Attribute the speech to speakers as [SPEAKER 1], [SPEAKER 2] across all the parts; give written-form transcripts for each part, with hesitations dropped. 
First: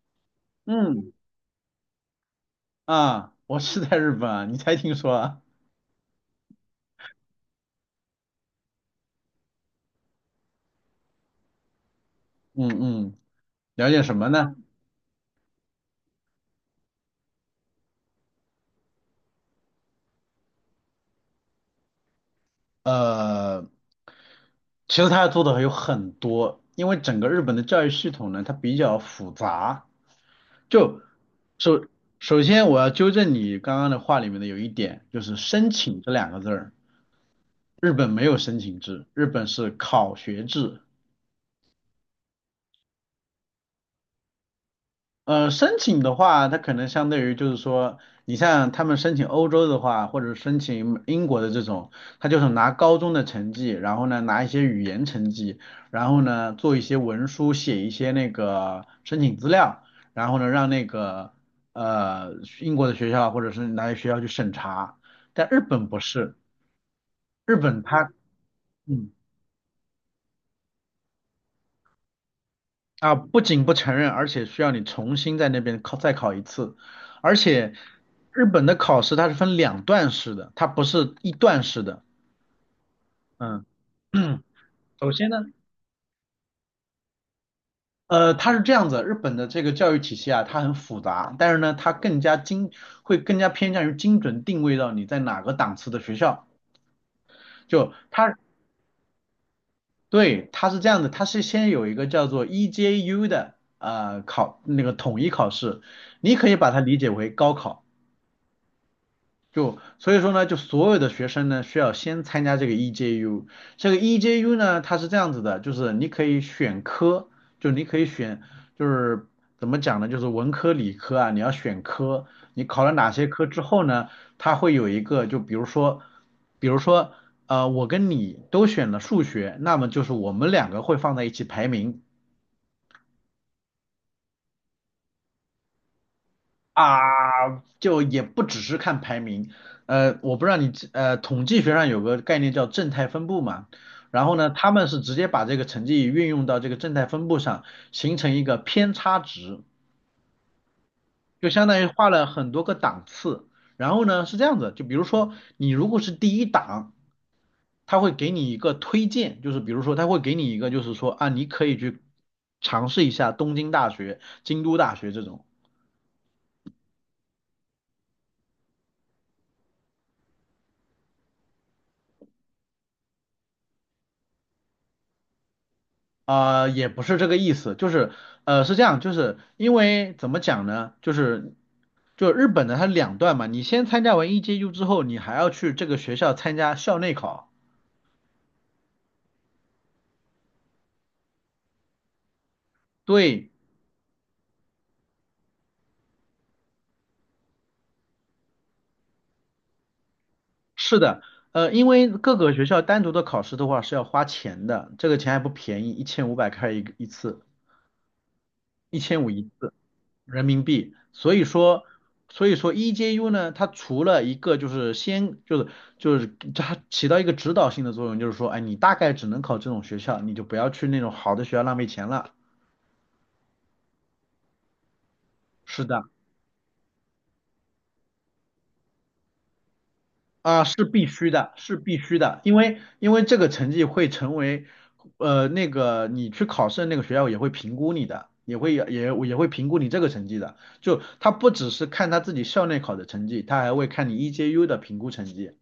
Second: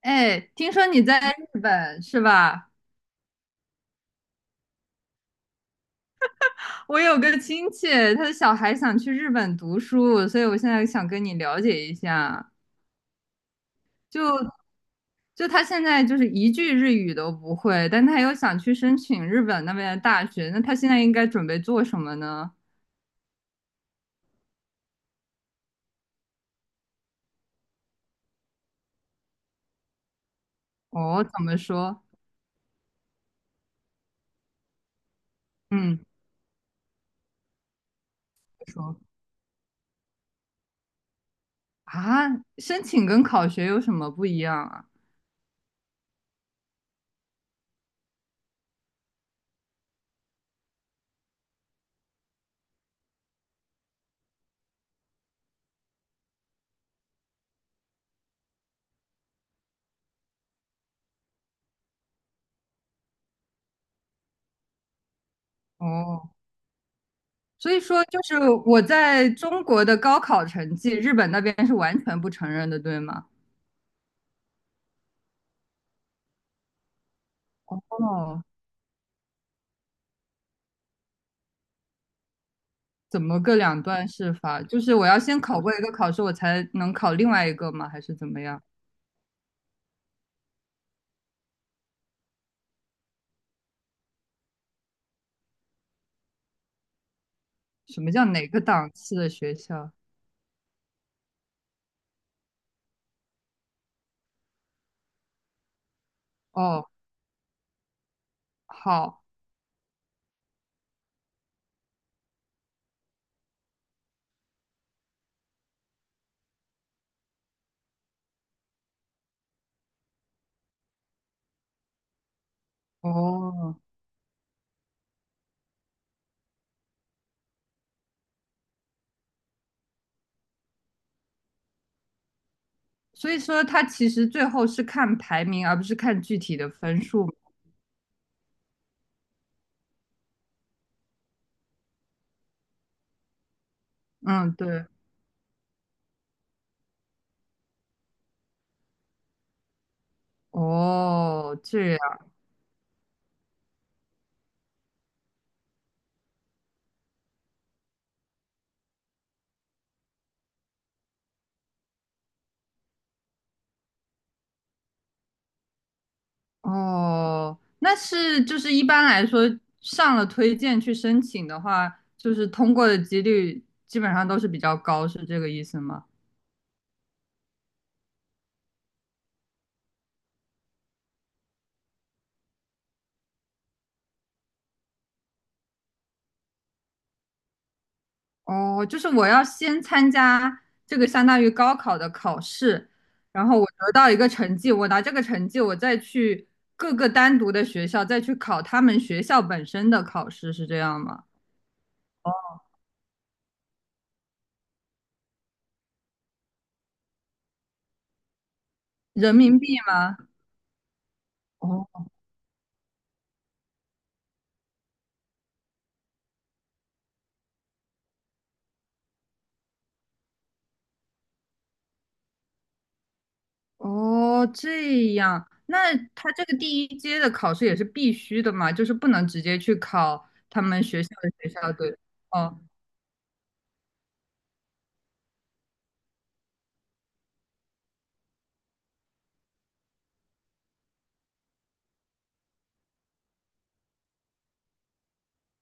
[SPEAKER 1] 哎，听说你
[SPEAKER 2] 嗯。
[SPEAKER 1] 在日本是吧？
[SPEAKER 2] 啊，我是在日本啊，你才听说啊？
[SPEAKER 1] 我有个亲戚，他的小孩想去日本读书，所以我现在想跟你了解一下。
[SPEAKER 2] 嗯嗯，了解什么呢？
[SPEAKER 1] 就就他现在就是一句日语都不会，但他又想去申请日本那边的大学，那他现在应该准备做什么呢？
[SPEAKER 2] 呃，其实他要做的还有很多，因为整个日本的教育系统呢，它比较复杂。就
[SPEAKER 1] 哦，怎么
[SPEAKER 2] 首
[SPEAKER 1] 说？
[SPEAKER 2] 首先我要纠正你刚刚的话里面的有一点，就是申
[SPEAKER 1] 嗯，
[SPEAKER 2] 请这两个字儿，日本没有申请
[SPEAKER 1] 说
[SPEAKER 2] 制，日本是考学制。
[SPEAKER 1] 啊，申请跟考学有什么不一样啊？
[SPEAKER 2] 申请的话，他可能相对于就是说，你像他们申请欧洲的话，或者申请英国的这种，他就是拿高中的成绩，然后呢拿一些语言成绩，然后呢做一些文书，写一些那个申请资料，然后呢让那个呃英国的学校或者是哪些学校去审查。但日本不
[SPEAKER 1] 哦，
[SPEAKER 2] 是，日
[SPEAKER 1] 所以
[SPEAKER 2] 本
[SPEAKER 1] 说
[SPEAKER 2] 它
[SPEAKER 1] 就是我
[SPEAKER 2] 嗯
[SPEAKER 1] 在中国的高考成绩，日本那边是完全不承认的，对
[SPEAKER 2] 啊，
[SPEAKER 1] 吗？
[SPEAKER 2] 不仅不承认，而且需要你重新在那边考再考一次，而且
[SPEAKER 1] 哦，
[SPEAKER 2] 日本的考试它是分两段式的，它不是一段式的。
[SPEAKER 1] 怎么个
[SPEAKER 2] 嗯，
[SPEAKER 1] 两段式法？就是 我
[SPEAKER 2] 首
[SPEAKER 1] 要
[SPEAKER 2] 先呢，
[SPEAKER 1] 先考过一个考试，我才能考另外一个吗？还是怎么
[SPEAKER 2] 它是
[SPEAKER 1] 样？
[SPEAKER 2] 这样子，日本的这个教育体系啊，它很复杂，但是呢，它更加精，会更加偏向于精准定位到你在哪个档次的学校。就
[SPEAKER 1] 什么叫
[SPEAKER 2] 它，
[SPEAKER 1] 哪个档次的学校？
[SPEAKER 2] 对，它是这样的，它是先有一个叫做 EJU 的考那个统一考试，你可以把它
[SPEAKER 1] 哦，
[SPEAKER 2] 理解为高考。
[SPEAKER 1] 好，
[SPEAKER 2] 就所以说呢，就所有的学生呢，需要先参加这个 EJU。这个 EJU 呢，它是这样子的，就是你可以选科，就你可以选，就是怎么讲呢，就是文科、理科啊，你要选科。你考了哪些科之
[SPEAKER 1] 哦，
[SPEAKER 2] 后呢，它会有一个，就比如说，比如说，我跟你都选了数学，那么就是我们两个会放在一起排名。
[SPEAKER 1] 所以说它其实最后是看排名，而不是看具体的分数。
[SPEAKER 2] 啊，就也不只是看排名，我不知道你统计学上有个概念叫正态分布嘛，然后呢，
[SPEAKER 1] 嗯，
[SPEAKER 2] 他们
[SPEAKER 1] 对，
[SPEAKER 2] 是直接把这个成绩运用到这个正态分布上，形成一个偏差值，就
[SPEAKER 1] 哦，
[SPEAKER 2] 相当
[SPEAKER 1] 这
[SPEAKER 2] 于
[SPEAKER 1] 样，
[SPEAKER 2] 画了很多个档次。然后呢，是这样子，就比如说你如果是第一档，他会给你一个推荐，就是比如说他会给你一个，就是说啊，你可以去尝试一下东京大学、京都大学这种。
[SPEAKER 1] 哦，那是就是一般来说上了推荐去申请的话，就是通过的几率基本上都是比较高，是这个意思吗？
[SPEAKER 2] 啊，也不是这个意思，就是是这样，就是因为怎么讲呢，就是就日本的它两段嘛，你先参加完 EJU 之后，你还要去这个学校参加校内考。
[SPEAKER 1] 哦，就是我要先参加这个相当于高考的考试，然
[SPEAKER 2] 对，
[SPEAKER 1] 后我得到一个成绩，我拿这个成绩，我再去各个单独的学校再去考他们学校本身的考试，是这
[SPEAKER 2] 是
[SPEAKER 1] 样
[SPEAKER 2] 的，
[SPEAKER 1] 吗？
[SPEAKER 2] 因为
[SPEAKER 1] 哦，
[SPEAKER 2] 各个学校单独的考试的话是要花钱的，这个钱还不便宜，1500开一个一次，一千五
[SPEAKER 1] 人
[SPEAKER 2] 一
[SPEAKER 1] 民
[SPEAKER 2] 次。
[SPEAKER 1] 币吗？
[SPEAKER 2] 人民币，所以
[SPEAKER 1] 哦
[SPEAKER 2] 说，EJU 呢，它除了一个就是先就是就是它起到一个指导性的作用，就是说，哎，你大概只能考这种学校，你就不要去那种好的学校浪费钱了。
[SPEAKER 1] 哦，这样，
[SPEAKER 2] 是
[SPEAKER 1] 那
[SPEAKER 2] 的，
[SPEAKER 1] 他这个第一阶的考试也是必须的嘛，就是不能直接去考他
[SPEAKER 2] 啊，
[SPEAKER 1] 们
[SPEAKER 2] 是
[SPEAKER 1] 学
[SPEAKER 2] 必
[SPEAKER 1] 校
[SPEAKER 2] 须
[SPEAKER 1] 的学
[SPEAKER 2] 的，
[SPEAKER 1] 校
[SPEAKER 2] 是
[SPEAKER 1] 对。
[SPEAKER 2] 必须的，因
[SPEAKER 1] 哦
[SPEAKER 2] 为因为这个成绩会成为，那个你去考试的那个学校也会评估你的。也会也也会评估你这个成绩的，就他不只是看他自己校内考的成绩，他还会看你 EJU 的评估成绩。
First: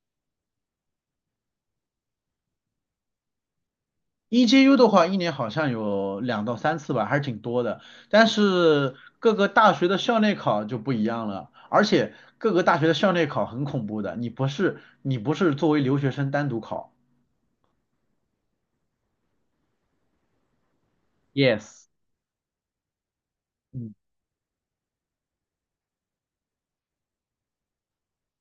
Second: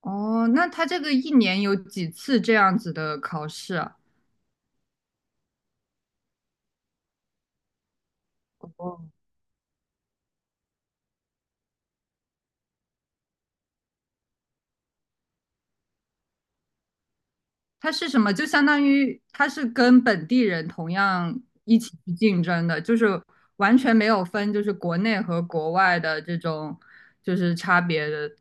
[SPEAKER 1] 哦，那他这个一年有几次这样子的考试啊？
[SPEAKER 2] EJU 的话，一年好像有2到3次吧，还是挺多的。但是各个大学的校内考就不一样了，而且各个大学的校内考很恐怖的，你不是作为留学生单独考，
[SPEAKER 1] 它是什么？就相当于它是跟本地人同样一
[SPEAKER 2] ？Yes，
[SPEAKER 1] 起去竞争的，就是完
[SPEAKER 2] 嗯。
[SPEAKER 1] 全没有分，就是国内和国外的这种就是差别的。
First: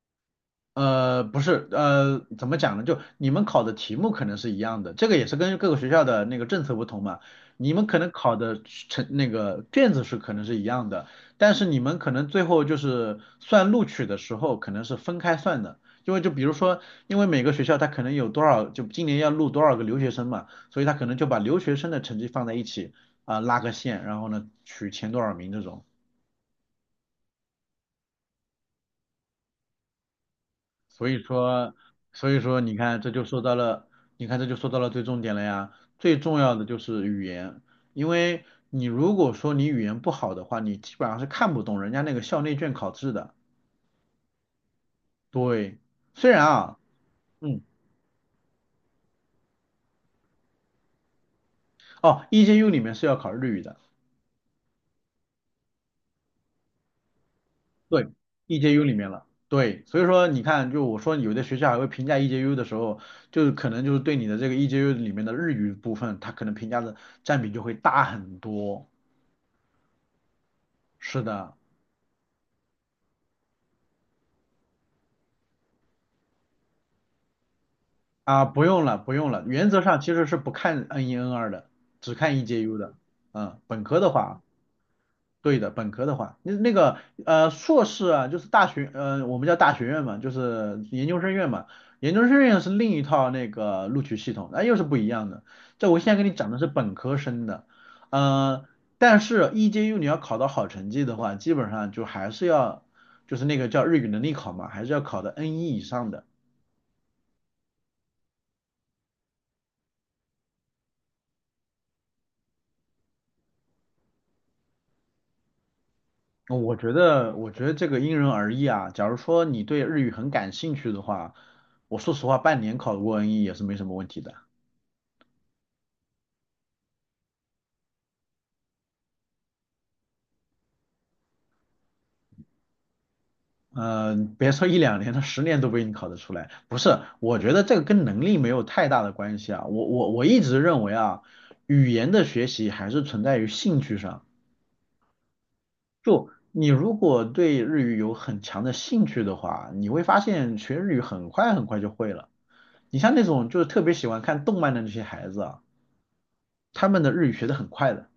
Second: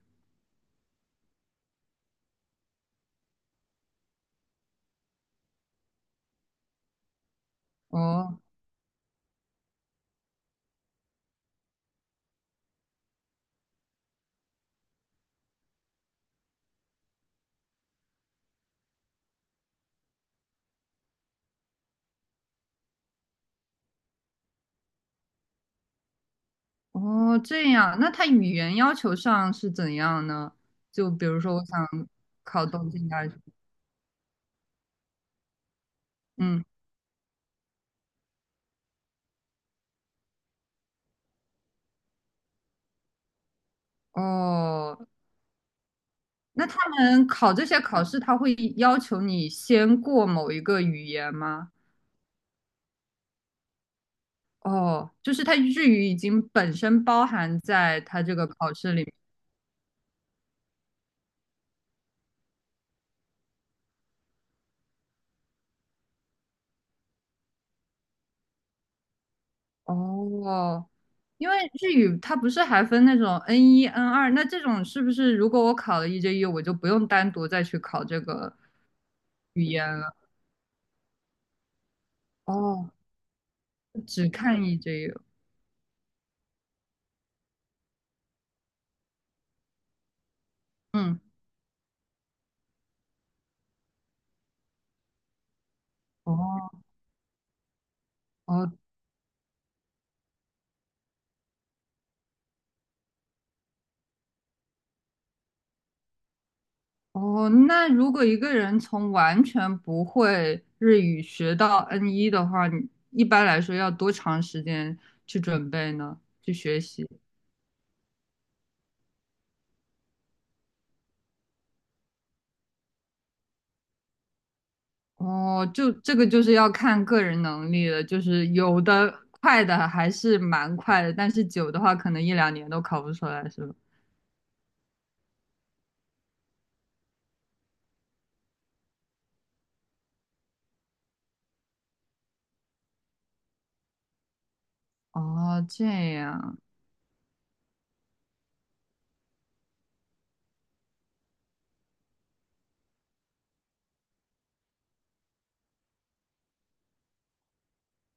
[SPEAKER 2] 不是，怎么讲呢？就你们考的题目可能是一样的，这个也是跟各个学校的那个政策不同嘛。你们可能考
[SPEAKER 1] 哦
[SPEAKER 2] 的成那个卷子是可能是一样的，但是你们可能最后就是算录取的时候可能是分开算的，因为就比如说，因为每个学校它可能有多少，就今年要录多少个留学生嘛，所以他可能就把留学生的成绩放在一起啊，拉个线，然后呢取前多少名这种。
[SPEAKER 1] 哦，这样，那它语言要求上是怎样呢？
[SPEAKER 2] 所
[SPEAKER 1] 就
[SPEAKER 2] 以
[SPEAKER 1] 比如说，我
[SPEAKER 2] 说，
[SPEAKER 1] 想
[SPEAKER 2] 所以说，
[SPEAKER 1] 考
[SPEAKER 2] 你
[SPEAKER 1] 东
[SPEAKER 2] 看，
[SPEAKER 1] 京
[SPEAKER 2] 这就
[SPEAKER 1] 大学，
[SPEAKER 2] 说到了，你看这就说到了最重点了呀。最重要
[SPEAKER 1] 嗯，
[SPEAKER 2] 的就是语言，因为你如果说你语言不好的话，你基本上是看不懂人家那个校内卷考试的。
[SPEAKER 1] 哦，
[SPEAKER 2] 对，虽然
[SPEAKER 1] 那他
[SPEAKER 2] 啊，
[SPEAKER 1] 们考
[SPEAKER 2] 嗯，
[SPEAKER 1] 这些考试，他会要求你先过某一个语言吗？
[SPEAKER 2] 哦，EJU 里面是要考日语的，
[SPEAKER 1] 哦，就是它日语已经本身包含在
[SPEAKER 2] 对
[SPEAKER 1] 它这个考
[SPEAKER 2] ，EJU 里
[SPEAKER 1] 试
[SPEAKER 2] 面
[SPEAKER 1] 里。
[SPEAKER 2] 了。对，所以说你看，就我说有的学校还会评价 EJU 的时候，就是可能就是对你的这个 EJU 里面的日语部分，它可能评价的占比就会大很多。
[SPEAKER 1] 哦，
[SPEAKER 2] 是
[SPEAKER 1] 因
[SPEAKER 2] 的。
[SPEAKER 1] 为日语它不是还分那种 N 一、N2，那这种是不是如果我考了 e j u 我就不用单独再去考这
[SPEAKER 2] 啊，
[SPEAKER 1] 个
[SPEAKER 2] 不用了，不用了。
[SPEAKER 1] 语
[SPEAKER 2] 原则
[SPEAKER 1] 言
[SPEAKER 2] 上其
[SPEAKER 1] 了？
[SPEAKER 2] 实是不看 N1、N2的，只看 EJU
[SPEAKER 1] 哦，
[SPEAKER 2] 的。嗯，本科的
[SPEAKER 1] 只
[SPEAKER 2] 话，
[SPEAKER 1] 看 e j u
[SPEAKER 2] 对的，本科的话，那个硕士啊，就是大学，我们叫大学院嘛，就是研究
[SPEAKER 1] 嗯，
[SPEAKER 2] 生院嘛。研究生院是另一套那个录取系统，那、又是不一样的。这我现在跟你讲的是
[SPEAKER 1] 哦
[SPEAKER 2] 本科生的，呃，
[SPEAKER 1] 哦
[SPEAKER 2] 但是 EJU 你要考到好成绩的话，基本上就还是要，就是那个叫日语能力考嘛，还是要考到 n 一以上的。
[SPEAKER 1] 哦，那如果一个人从完全不会日语学到 N 一的话，你一般来说要多长时间去准备呢？去
[SPEAKER 2] 我
[SPEAKER 1] 学
[SPEAKER 2] 觉
[SPEAKER 1] 习？
[SPEAKER 2] 得，我觉得这个因人而异啊。假如说你对日语很感兴趣的话，我说实话，半年考过 N1 也是没什么问题的。
[SPEAKER 1] 哦，就这个就是要看个人能力了，就是有的快的还是蛮快的，但是久的话可能一两年都考不出来，是吧？
[SPEAKER 2] 嗯、别说一两年他10年都不一定考得出来。不是，我觉得这个跟能力没有太大的关系啊。我一直认为啊，语言的学习还是存在于兴趣上。
[SPEAKER 1] 哦，这
[SPEAKER 2] 就
[SPEAKER 1] 样，
[SPEAKER 2] 你如果对日语有很强的兴趣的话，你会发现学日语很快很快就会了。你像那种就是特别喜欢看动漫的那些孩子啊，他们的日语学得很快的。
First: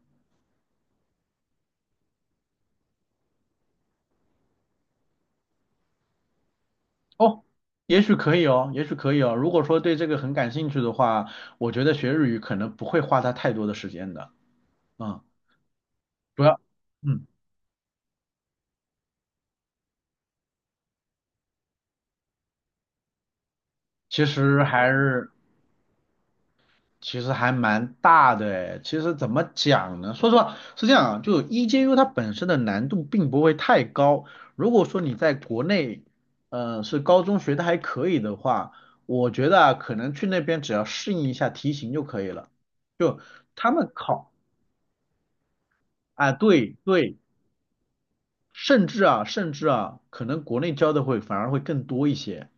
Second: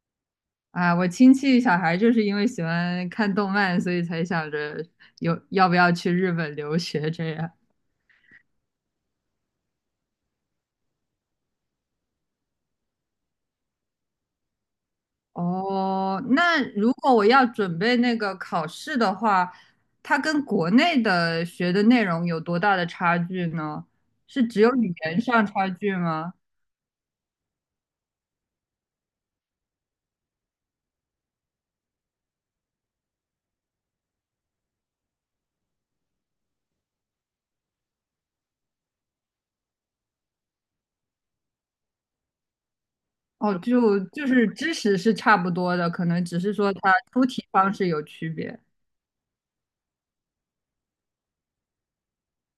[SPEAKER 1] 啊，我亲戚小孩就是因为喜欢看动漫，所以才想着有要不要去日本留学这
[SPEAKER 2] 哦，
[SPEAKER 1] 样。
[SPEAKER 2] 也许可以哦，也许可以哦。如果说对这个很感兴趣的话，我觉得学日语可能不会花他太多的时间的。嗯，
[SPEAKER 1] 哦，
[SPEAKER 2] 主要，
[SPEAKER 1] 那如果我
[SPEAKER 2] 嗯，
[SPEAKER 1] 要准备那个考试的话，它跟国内的学的内容有多大的差距呢？
[SPEAKER 2] 其
[SPEAKER 1] 是只
[SPEAKER 2] 实
[SPEAKER 1] 有
[SPEAKER 2] 还
[SPEAKER 1] 语言
[SPEAKER 2] 是
[SPEAKER 1] 上差距吗？
[SPEAKER 2] 其实还蛮大的诶。其实怎么讲呢？说实话是这样啊，就 EJU 它本身的难度并不会太高。如果说你在国内，是高中学的还可以的话，我觉得啊可能去那边只要适应一下题型就可以了。就
[SPEAKER 1] 哦，
[SPEAKER 2] 他们
[SPEAKER 1] 就
[SPEAKER 2] 考
[SPEAKER 1] 是知识是差不多的，可能
[SPEAKER 2] 啊，
[SPEAKER 1] 只是说
[SPEAKER 2] 对
[SPEAKER 1] 它
[SPEAKER 2] 对
[SPEAKER 1] 出题方式有区别。
[SPEAKER 2] 甚至啊，可能国内教的会反而会更多一些。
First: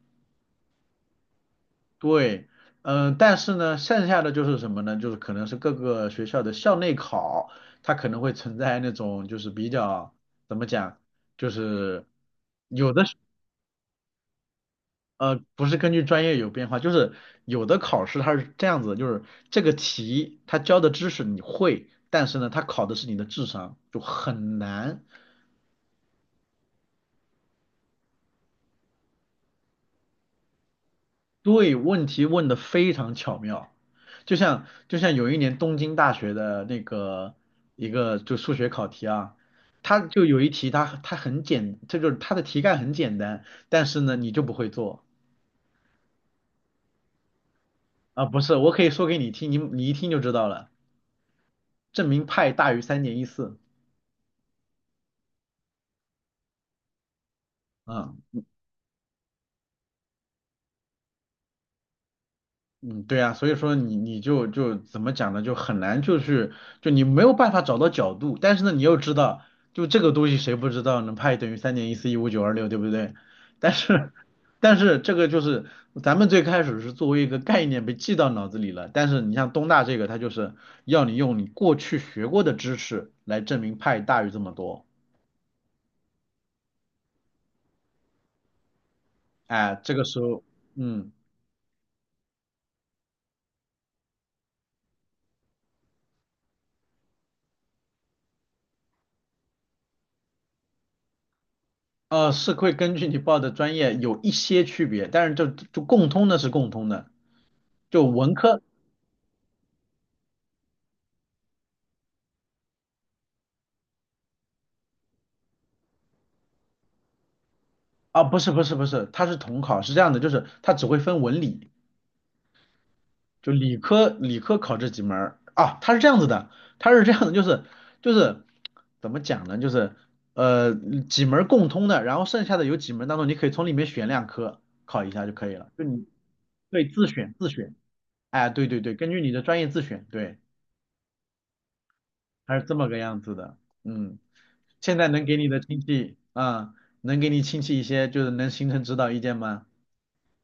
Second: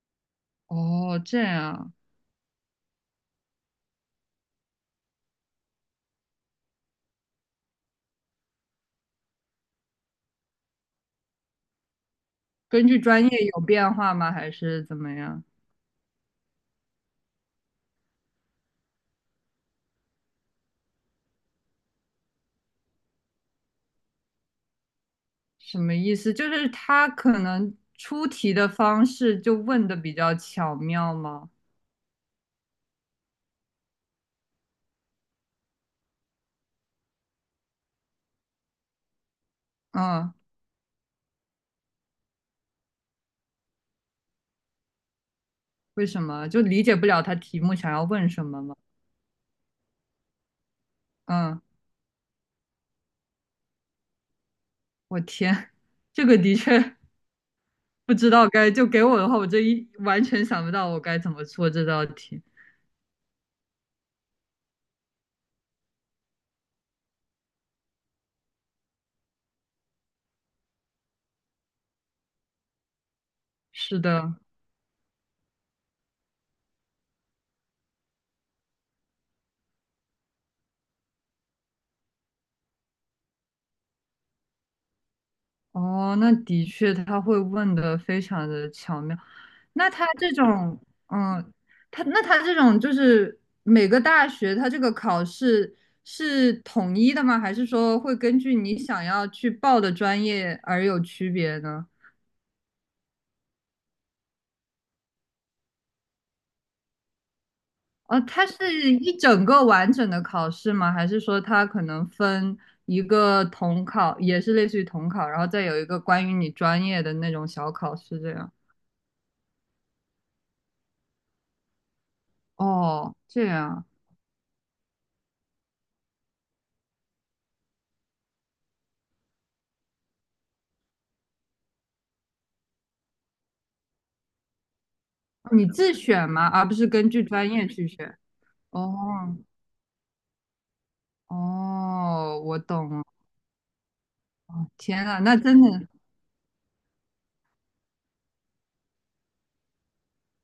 [SPEAKER 1] 哦，这样，
[SPEAKER 2] 对，嗯、但是呢，剩下的就是什么呢？就是可能是各个学校的校内考，它可能会存在那种就是比较怎么讲，就是
[SPEAKER 1] 根据专业有变化吗？还是怎么样？
[SPEAKER 2] 不是根据专业有变化，就是有的考试它是这样子的就是这个题它教的知识你会，但是呢，它考的是你的智商，就很难。
[SPEAKER 1] 什么意思？就是他可能出题的方式就问的比较巧妙吗？
[SPEAKER 2] 对，问题问的非常巧妙，就像有一年东京大学的那个一个就数学考题啊，它就
[SPEAKER 1] 嗯，
[SPEAKER 2] 有一题它这就是它的题干很简单，但是呢你就不会做
[SPEAKER 1] 为什么？就理解不了他题目想要
[SPEAKER 2] 啊，
[SPEAKER 1] 问
[SPEAKER 2] 不
[SPEAKER 1] 什
[SPEAKER 2] 是，
[SPEAKER 1] 么
[SPEAKER 2] 我
[SPEAKER 1] 吗？
[SPEAKER 2] 可以说给你听，你一听就知道了，
[SPEAKER 1] 嗯，
[SPEAKER 2] 证明派大于三点一四
[SPEAKER 1] 我天，这个的确
[SPEAKER 2] 啊，
[SPEAKER 1] 不知道该，就给我的话，我这一完全想不到我该怎么做这道题。
[SPEAKER 2] 嗯，对啊，所以说你就怎么讲呢，就很难，就是就你没有办法找到角度，但是呢，你又知道，就这个东西谁不知道呢？派等于3.1415926，对不对？但
[SPEAKER 1] 是
[SPEAKER 2] 是
[SPEAKER 1] 的，
[SPEAKER 2] 但是这个就是咱们最开始是作为一个概念被记到脑子里了，但是你像东大这个，它就是要你用你过去学过的知识来证明派大于这么多，
[SPEAKER 1] 哦，那的确他会问的非常的巧妙。
[SPEAKER 2] 哎，
[SPEAKER 1] 那
[SPEAKER 2] 这个
[SPEAKER 1] 他
[SPEAKER 2] 时
[SPEAKER 1] 这
[SPEAKER 2] 候，
[SPEAKER 1] 种，
[SPEAKER 2] 嗯。
[SPEAKER 1] 嗯，他那他这种就是每个大学他这个考试是统一的吗？还是说会根据你想要去报的专业而有区别呢？
[SPEAKER 2] 是会根据你报的专业有一些区别，但是就就共通的是共通的，就
[SPEAKER 1] 哦，
[SPEAKER 2] 文
[SPEAKER 1] 它是
[SPEAKER 2] 科
[SPEAKER 1] 一整个完整的考试吗？还是说它可能分一个统考，也是类似于统考，然后再有一个关于你专业的那种小考试
[SPEAKER 2] 啊，
[SPEAKER 1] 这
[SPEAKER 2] 不是
[SPEAKER 1] 样？
[SPEAKER 2] 不是不是，它是统考，是这样的，就是它只会分文理，
[SPEAKER 1] 哦，这
[SPEAKER 2] 就
[SPEAKER 1] 样
[SPEAKER 2] 理
[SPEAKER 1] 啊
[SPEAKER 2] 科理科考这几门儿啊，它是这样子的，它是这样的，就是就是怎么讲呢，就是呃几门儿共通的，然后剩下的有几门当中你可以从里面选两科考一下就可
[SPEAKER 1] 哦
[SPEAKER 2] 以
[SPEAKER 1] 你
[SPEAKER 2] 了，就
[SPEAKER 1] 自
[SPEAKER 2] 你
[SPEAKER 1] 选吗？而不是
[SPEAKER 2] 对自
[SPEAKER 1] 根据
[SPEAKER 2] 选自
[SPEAKER 1] 专业
[SPEAKER 2] 选，
[SPEAKER 1] 去选？
[SPEAKER 2] 哎，对对对，
[SPEAKER 1] 哦
[SPEAKER 2] 根据你的专业自选，对，
[SPEAKER 1] 哦，
[SPEAKER 2] 它
[SPEAKER 1] 我
[SPEAKER 2] 是这么
[SPEAKER 1] 懂
[SPEAKER 2] 个
[SPEAKER 1] 了。
[SPEAKER 2] 样子的，嗯，
[SPEAKER 1] 哦
[SPEAKER 2] 现
[SPEAKER 1] 天
[SPEAKER 2] 在
[SPEAKER 1] 呐，
[SPEAKER 2] 能给
[SPEAKER 1] 那
[SPEAKER 2] 你的
[SPEAKER 1] 真
[SPEAKER 2] 亲
[SPEAKER 1] 的
[SPEAKER 2] 戚啊、能给你亲戚一些就是能形成指导意见吗？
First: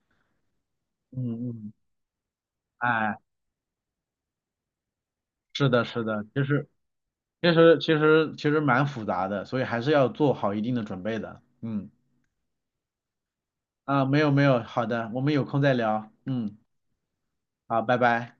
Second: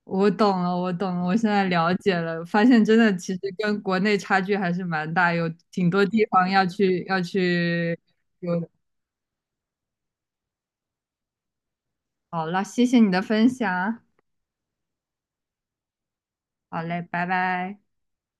[SPEAKER 1] 我懂了，我懂了，我
[SPEAKER 2] 嗯
[SPEAKER 1] 现在
[SPEAKER 2] 嗯，
[SPEAKER 1] 了解了，发现真的
[SPEAKER 2] 哎。
[SPEAKER 1] 其实跟国内差距还是蛮大，有
[SPEAKER 2] 是的，
[SPEAKER 1] 挺
[SPEAKER 2] 是
[SPEAKER 1] 多
[SPEAKER 2] 的，
[SPEAKER 1] 地
[SPEAKER 2] 其
[SPEAKER 1] 方要
[SPEAKER 2] 实
[SPEAKER 1] 去要
[SPEAKER 2] 其实其
[SPEAKER 1] 去
[SPEAKER 2] 实其实
[SPEAKER 1] 有。
[SPEAKER 2] 蛮复杂的，所以还是要做好一定的准备的。嗯，
[SPEAKER 1] 好了，谢谢你的分享。
[SPEAKER 2] 啊，没有没有，好的，我们有空再聊。嗯，
[SPEAKER 1] 好嘞，拜拜。
[SPEAKER 2] 好，拜拜。